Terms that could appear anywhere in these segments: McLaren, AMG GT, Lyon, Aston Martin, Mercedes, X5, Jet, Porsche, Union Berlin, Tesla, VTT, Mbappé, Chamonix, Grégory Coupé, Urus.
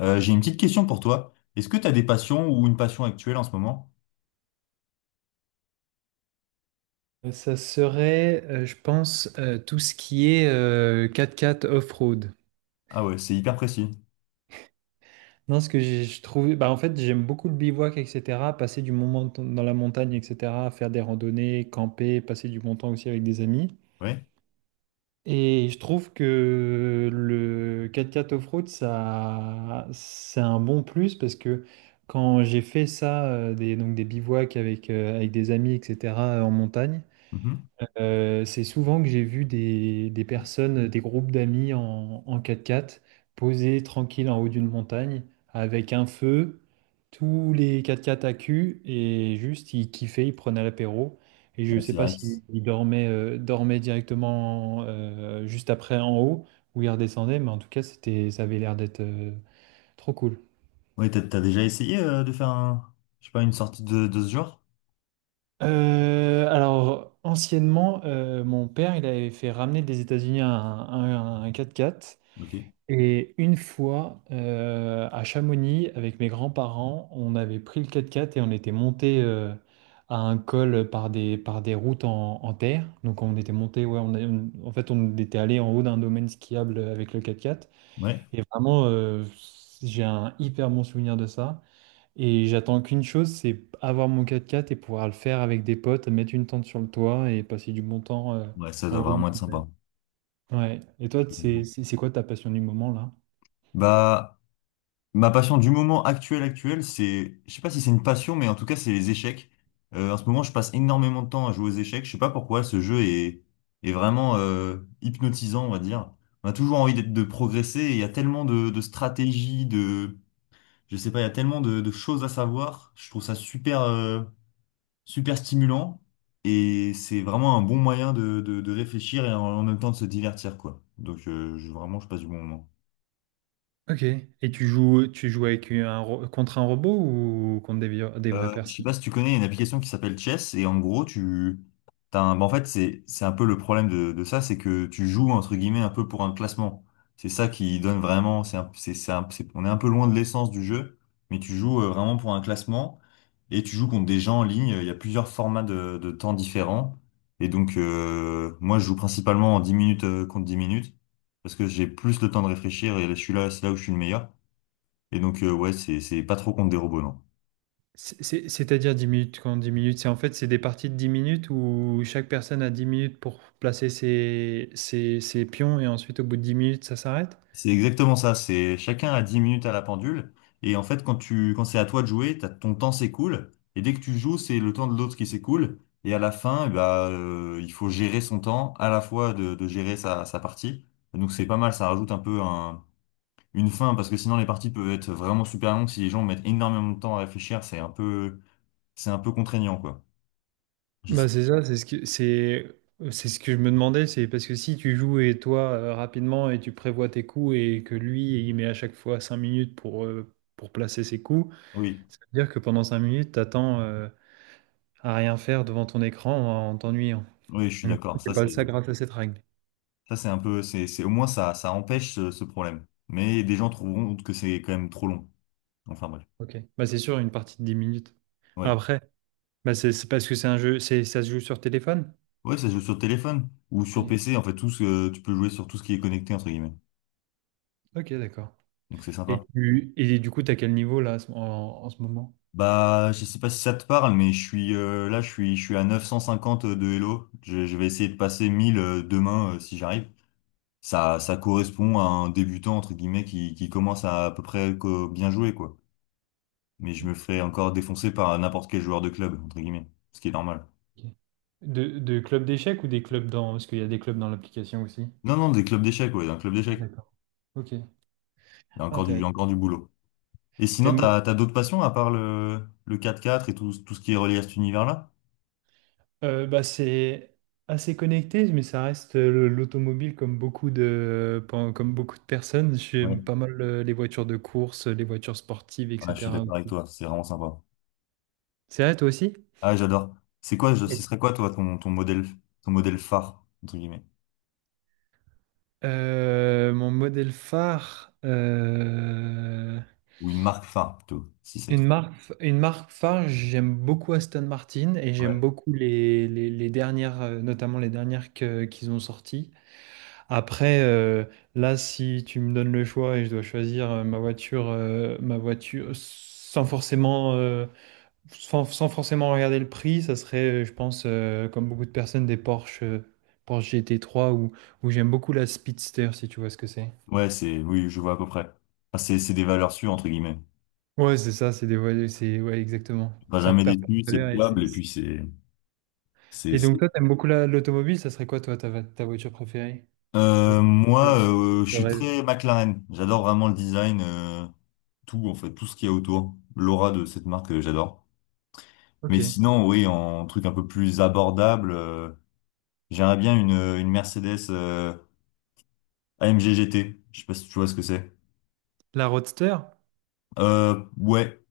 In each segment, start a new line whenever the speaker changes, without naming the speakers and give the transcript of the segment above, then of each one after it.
J'ai une petite question pour toi. Est-ce que tu as des passions ou une passion actuelle en ce moment?
Ça serait, je pense, tout ce qui est quatre x off-road.
Ah ouais, c'est hyper précis.
Non, je trouve, bah, en fait, j'aime beaucoup le bivouac, etc. Passer dans la montagne, etc. Faire des randonnées, camper, passer du bon temps aussi avec des amis.
Oui.
Et je trouve que le quatre-quatre off-road, ça, c'est un bon plus parce que quand j'ai fait ça, donc des bivouacs avec des amis, etc., en montagne.
Mhm.
C'est souvent que j'ai vu des personnes, des groupes d'amis en 4x4 posés tranquilles en haut d'une montagne avec un feu, tous les 4x4 à cul et juste ils kiffaient, ils prenaient l'apéro. Et je ne
Ouais,
sais
c'est
pas
vrai.
s'ils dormaient directement juste après en haut, ou ils redescendaient, mais en tout cas ça avait l'air d'être trop cool.
Ouais, t'as déjà essayé de faire je sais pas, une sortie de ce genre?
Alors, anciennement, mon père, il avait fait ramener des États-Unis un 4x4.
Ok.
Et une fois, à Chamonix, avec mes grands-parents, on avait pris le quatre-quatre et on était monté à un col par par des routes en terre. Donc on était monté, ouais, en fait, on était allé en haut d'un domaine skiable avec le quatre-quatre.
Ouais.
Et vraiment, j'ai un hyper bon souvenir de ça. Et j'attends qu'une chose, c'est avoir mon quatre-quatre et pouvoir le faire avec des potes, mettre une tente sur le toit et passer du bon temps
Ouais, ça
en
doit
haut.
vraiment être sympa.
Ouais. Et toi,
Je te comprends.
c'est quoi ta passion du moment là?
Bah, Ma passion du moment actuel, c'est, je sais pas si c'est une passion, mais en tout cas, c'est les échecs. En ce moment, je passe énormément de temps à jouer aux échecs. Je sais pas pourquoi ce jeu est vraiment hypnotisant, on va dire. On a toujours envie de progresser. Et Il y a tellement de stratégies, de, je sais pas, il y a tellement de choses à savoir. Je trouve ça super, super stimulant et c'est vraiment un bon moyen de réfléchir et en même temps de se divertir, quoi. Donc, vraiment, je passe du bon moment.
Ok. Et tu joues avec contre un robot ou contre des vraies
Je sais
personnes?
pas si tu connais une application qui s'appelle Chess, et en gros tu t'as un... en fait c'est un peu le problème de ça. C'est que tu joues entre guillemets un peu pour un classement. C'est ça qui donne vraiment, on est un peu loin de l'essence du jeu, mais tu joues vraiment pour un classement et tu joues contre des gens en ligne. Il y a plusieurs formats de temps différents, et donc moi je joue principalement en 10 minutes contre 10 minutes parce que j'ai plus le temps de réfléchir, et là c'est là où je suis le meilleur. Et donc ouais, c'est pas trop contre des robots, non.
C'est-à-dire 10 minutes quand 10 minutes, c'est en fait c'est des parties de 10 minutes où chaque personne a 10 minutes pour placer ses pions et ensuite au bout de 10 minutes ça s'arrête?
C'est exactement ça, c'est chacun a 10 minutes à la pendule, et en fait quand c'est à toi de jouer, ton temps s'écoule, et dès que tu joues, c'est le temps de l'autre qui s'écoule, et à la fin, eh il faut gérer son temps à la fois de gérer sa partie. Donc c'est pas mal, ça rajoute un peu une fin, parce que sinon les parties peuvent être vraiment super longues si les gens mettent énormément de temps à réfléchir. C'est un peu contraignant, quoi. Je sais.
Bah c'est ça, c'est ce que je me demandais, c'est parce que si tu joues et toi rapidement et tu prévois tes coups et que lui il met à chaque fois 5 minutes pour placer ses coups,
Oui,
ça veut dire que pendant 5 minutes, t'attends, à rien faire devant ton écran en t'ennuyant.
oui, je suis
Donc, du coup,
d'accord.
t'es
Ça
pas le
c'est
ça grâce à cette règle.
ça c'est un peu, c'est au moins ça empêche ce problème. Mais des gens trouveront que c'est quand même trop long. Enfin bref.
Ok. Bah, c'est sûr, une partie de 10 minutes.
Ouais.
Après, bah, c'est parce que c'est un jeu, ça se joue sur téléphone?
Ouais, ça se joue sur téléphone ou sur
Ok.
PC. En fait, tu peux jouer sur tout ce qui est connecté, entre guillemets.
Ok, d'accord.
Donc c'est sympa.
Et du coup, t'as quel niveau là en ce moment?
Je sais pas si ça te parle, mais je suis à 950 de Hello. Je vais essayer de passer 1000 demain si j'arrive. Ça correspond à un débutant, entre guillemets, qui commence à peu près bien jouer, quoi. Mais je me ferai encore défoncer par n'importe quel joueur de club, entre guillemets. Ce qui est normal.
Ok. De club d'échecs ou des clubs dans... Parce qu'il y a des clubs dans l'application aussi.
Non, non, Des clubs d'échecs, ouais, d'un club
Ah,
d'échecs.
d'accord. Ok.
Il y a
Ah,
encore
t'es-
encore du boulot. Et sinon,
t'aimes,
t'as d'autres passions à part le 4x4 et tout ce qui est relié à cet univers-là?
Bah, c'est assez connecté, mais ça reste l'automobile comme comme beaucoup de personnes.
Ouais.
J'aime pas mal les voitures de course, les voitures sportives,
Ah, je suis
etc.
d'accord avec toi, c'est vraiment sympa.
C'est vrai, toi aussi?
Ah, j'adore. Ce
Oui.
serait quoi, toi, ton modèle phare, entre guillemets?
Mon modèle phare,
Ou une marque phare, plutôt, si c'est
une
trop.
marque, une marque phare, j'aime beaucoup Aston Martin et j'aime
Ouais.
beaucoup les dernières, notamment les dernières qu'ils ont sorties. Après, là, si tu me donnes le choix et je dois choisir ma voiture sans forcément, sans forcément regarder le prix, ça serait, je pense, comme beaucoup de personnes, Porsche gt trois, ou j'aime beaucoup la Speedster, si tu vois ce que c'est.
Ouais, oui, je vois à peu près. C'est des valeurs sûres, entre guillemets.
Ouais, c'est ça, c'est des voitures, c'est ouais, exactement.
Pas
Ça
jamais
perd pas
déçu,
de
c'est
valeur et c'est.
fiable, et puis c'est,
Et donc
c'est-
toi, t'aimes beaucoup l'automobile, ça serait quoi toi ta voiture préférée? Ou ta voiture
Je
de
suis
rêve?
très McLaren. J'adore vraiment le design, tout, en fait, tout ce qu'il y a autour. L'aura de cette marque, j'adore. Mais
Ok.
sinon, oui, en truc un peu plus abordable, j'aimerais bien une Mercedes AMG GT. Je sais pas si tu vois ce que c'est.
La Roadster?
Euh, ouais,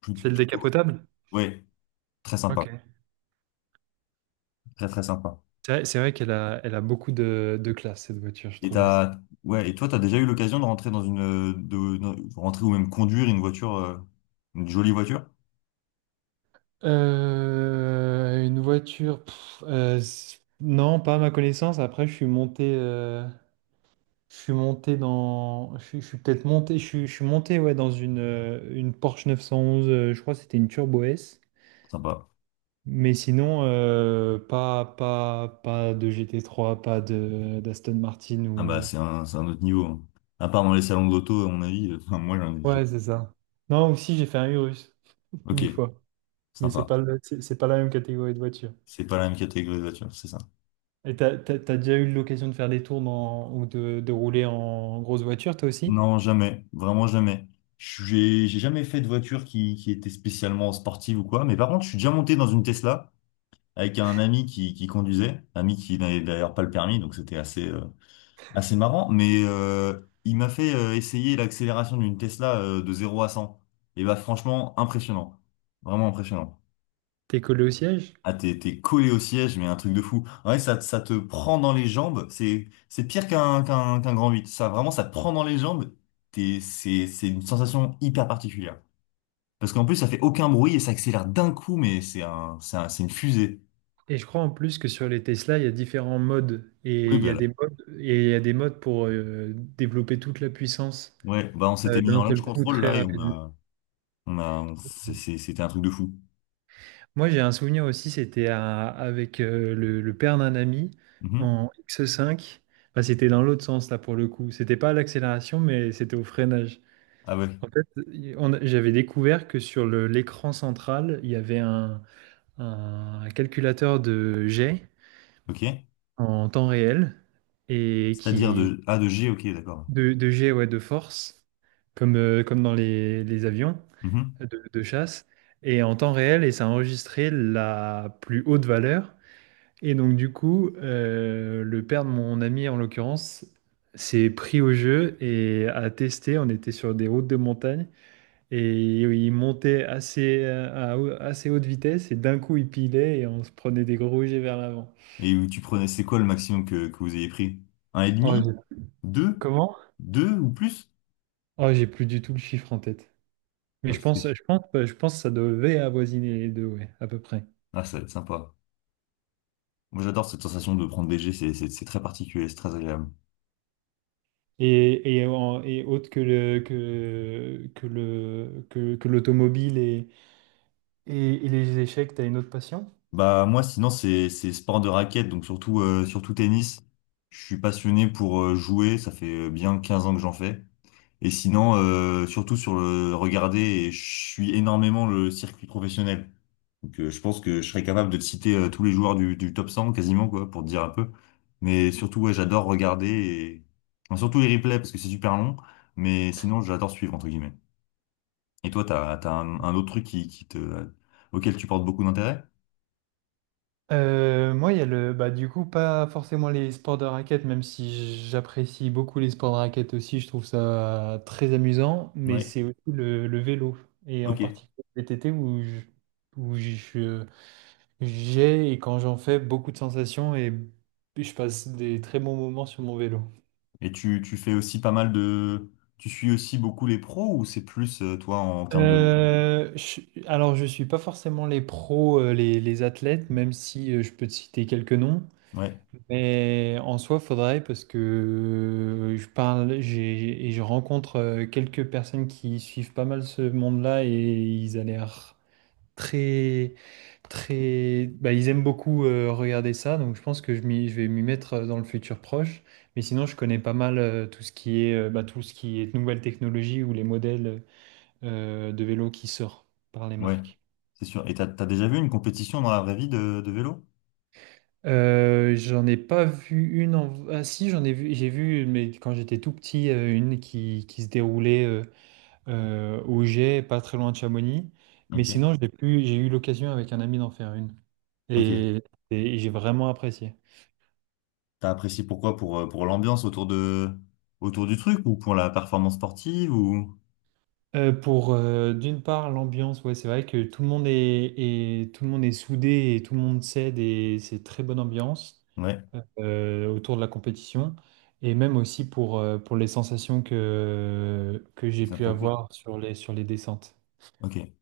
Celle
Plutôt.
décapotable?
Ouais, très
Ok.
sympa. Très très sympa.
C'est vrai elle a beaucoup de classe, cette voiture, je
Et
trouve aussi.
t'as, ouais, et toi, t'as déjà eu l'occasion de rentrer dans de rentrer ou même conduire une voiture, une jolie voiture?
Une voiture, pff, non, pas à ma connaissance. Après, je suis monté dans, je suis peut-être monté, je suis monté ouais dans une Porsche 911. Je crois que c'était une Turbo S.
Sympa.
Mais sinon, pas de GT3, pas de d'Aston Martin
Ah bah
ou.
c'est un autre niveau, hein. À part dans les salons de l'auto, à mon avis, enfin, moi j'en ai. J'ai-
Ouais, c'est ça. Non, aussi j'ai fait un Urus
Ok,
une fois, mais
sympa.
c'est pas la même catégorie de voiture.
C'est pas la même catégorie de voiture, c'est ça.
Et t'as déjà eu l'occasion de faire des tours ou de rouler en grosse voiture, toi aussi?
Non, jamais. Vraiment jamais. J'ai jamais fait de voiture qui était spécialement sportive ou quoi. Mais par contre, je suis déjà monté dans une Tesla avec un ami qui conduisait. Ami qui n'avait d'ailleurs pas le permis, donc c'était assez marrant. Mais il m'a fait essayer l'accélération d'une Tesla de 0 à 100. Et bah franchement, impressionnant. Vraiment impressionnant.
T'es collé au siège?
Ah, t'es collé au siège, mais un truc de fou. Ouais, ça te prend dans les jambes. C'est pire qu'un grand huit. Ça, vraiment, ça te prend dans les jambes. C'est une sensation hyper particulière. Parce qu'en plus, ça fait aucun bruit et ça accélère d'un coup, mais c'est une fusée.
Et je crois en plus que sur les Tesla, il y a différents modes.
Oui, bah là.
Et il y a des modes pour développer toute la puissance
Ouais, bah on s'était mis en
d'un
launch
seul coup
control,
très
là, et on
rapidement.
a, on a, on-
Ok.
c'est- c'était un truc de fou.
Moi, j'ai un souvenir aussi, avec le père d'un ami
Mhm.
en X5. Enfin, c'était dans l'autre sens, là, pour le coup. C'était pas à l'accélération, mais c'était au freinage.
Ah ouais,
En fait, j'avais découvert que sur l'écran central, il y avait un calculateur de jet
ok.
en temps réel et
C'est-à-dire
qui
de A de G, ok, d'accord.
de jet, ouais, de force, comme dans les avions
Mhm.
de chasse, et en temps réel, et ça enregistrait la plus haute valeur. Et donc du coup, le père de mon ami, en l'occurrence, s'est pris au jeu et a testé. On était sur des routes de montagne. Et oui, à assez haute vitesse et d'un coup il pilait et on se prenait des gros jets vers l'avant.
Et où tu prenais, c'est quoi le maximum que vous ayez pris? Un et
Oh,
demi?
j'ai-
Deux?
Comment?
Deux ou plus?
Oh, j'ai plus du tout le chiffre en tête.
Ah,
Mais
parce que-
je pense que ça devait avoisiner les deux, ouais, à peu près.
ah, ça va être sympa. Moi, j'adore cette sensation de prendre léger, c'est très particulier, c'est très agréable.
Et autre que que l'automobile et les échecs, t'as une autre passion?
Moi, sinon, c'est sport de raquette, donc surtout, surtout tennis. Je suis passionné pour jouer, ça fait bien 15 ans que j'en fais. Et sinon, surtout sur le regarder, et je suis énormément le circuit professionnel. Donc, je pense que je serais capable de te citer tous les joueurs du top 100 quasiment, quoi, pour te dire un peu. Mais surtout, ouais, j'adore regarder et... enfin, surtout les replays parce que c'est super long. Mais sinon, j'adore suivre, entre guillemets. Et toi, t'as un autre truc auquel tu portes beaucoup d'intérêt?
Moi, il y a le, bah, du coup, pas forcément les sports de raquette, même si j'apprécie beaucoup les sports de raquette aussi, je trouve ça très amusant, mais
Ouais.
c'est aussi le vélo, et en
Ok.
particulier le VTT où je- j'ai, et quand j'en fais, beaucoup de sensations et je passe des très bons moments sur mon vélo.
Et tu fais aussi pas mal de... Tu suis aussi beaucoup les pros ou c'est plus, toi, en termes de...
Euh, je- alors, je suis pas forcément les pros, les athlètes, même si je peux te citer quelques noms.
Ouais,
Mais en soi, faudrait parce que je parle, j'ai- et je rencontre quelques personnes qui suivent pas mal ce monde-là et ils ont l'air très, très, bah, ils aiment beaucoup regarder ça. Donc je pense que je vais m'y mettre dans le futur proche. Mais sinon, je connais pas mal tout ce qui est, bah, tout ce qui est nouvelle technologie ou les modèles de vélo qui sortent par les
ouais,
marques.
c'est sûr. Et t'as déjà vu une compétition dans la vraie vie de vélo?
J'en ai pas vu une en... Ah si, j'ai vu, mais quand j'étais tout petit, une qui se déroulait au Jet, pas très loin de Chamonix. Mais
Ok,
sinon, j'ai eu l'occasion avec un ami d'en faire une.
ok.
Et, et j'ai vraiment apprécié.
T'as apprécié pourquoi? Pour l'ambiance autour du truc ou pour la performance sportive ou...
Pour d'une part l'ambiance, ouais, c'est vrai que tout le monde est soudé et tout le monde s'aide et c'est très bonne ambiance,
Ouais,
autour de la compétition, et même aussi pour les sensations que j'ai
ça
pu
procure.
avoir sur sur les descentes.
Ok.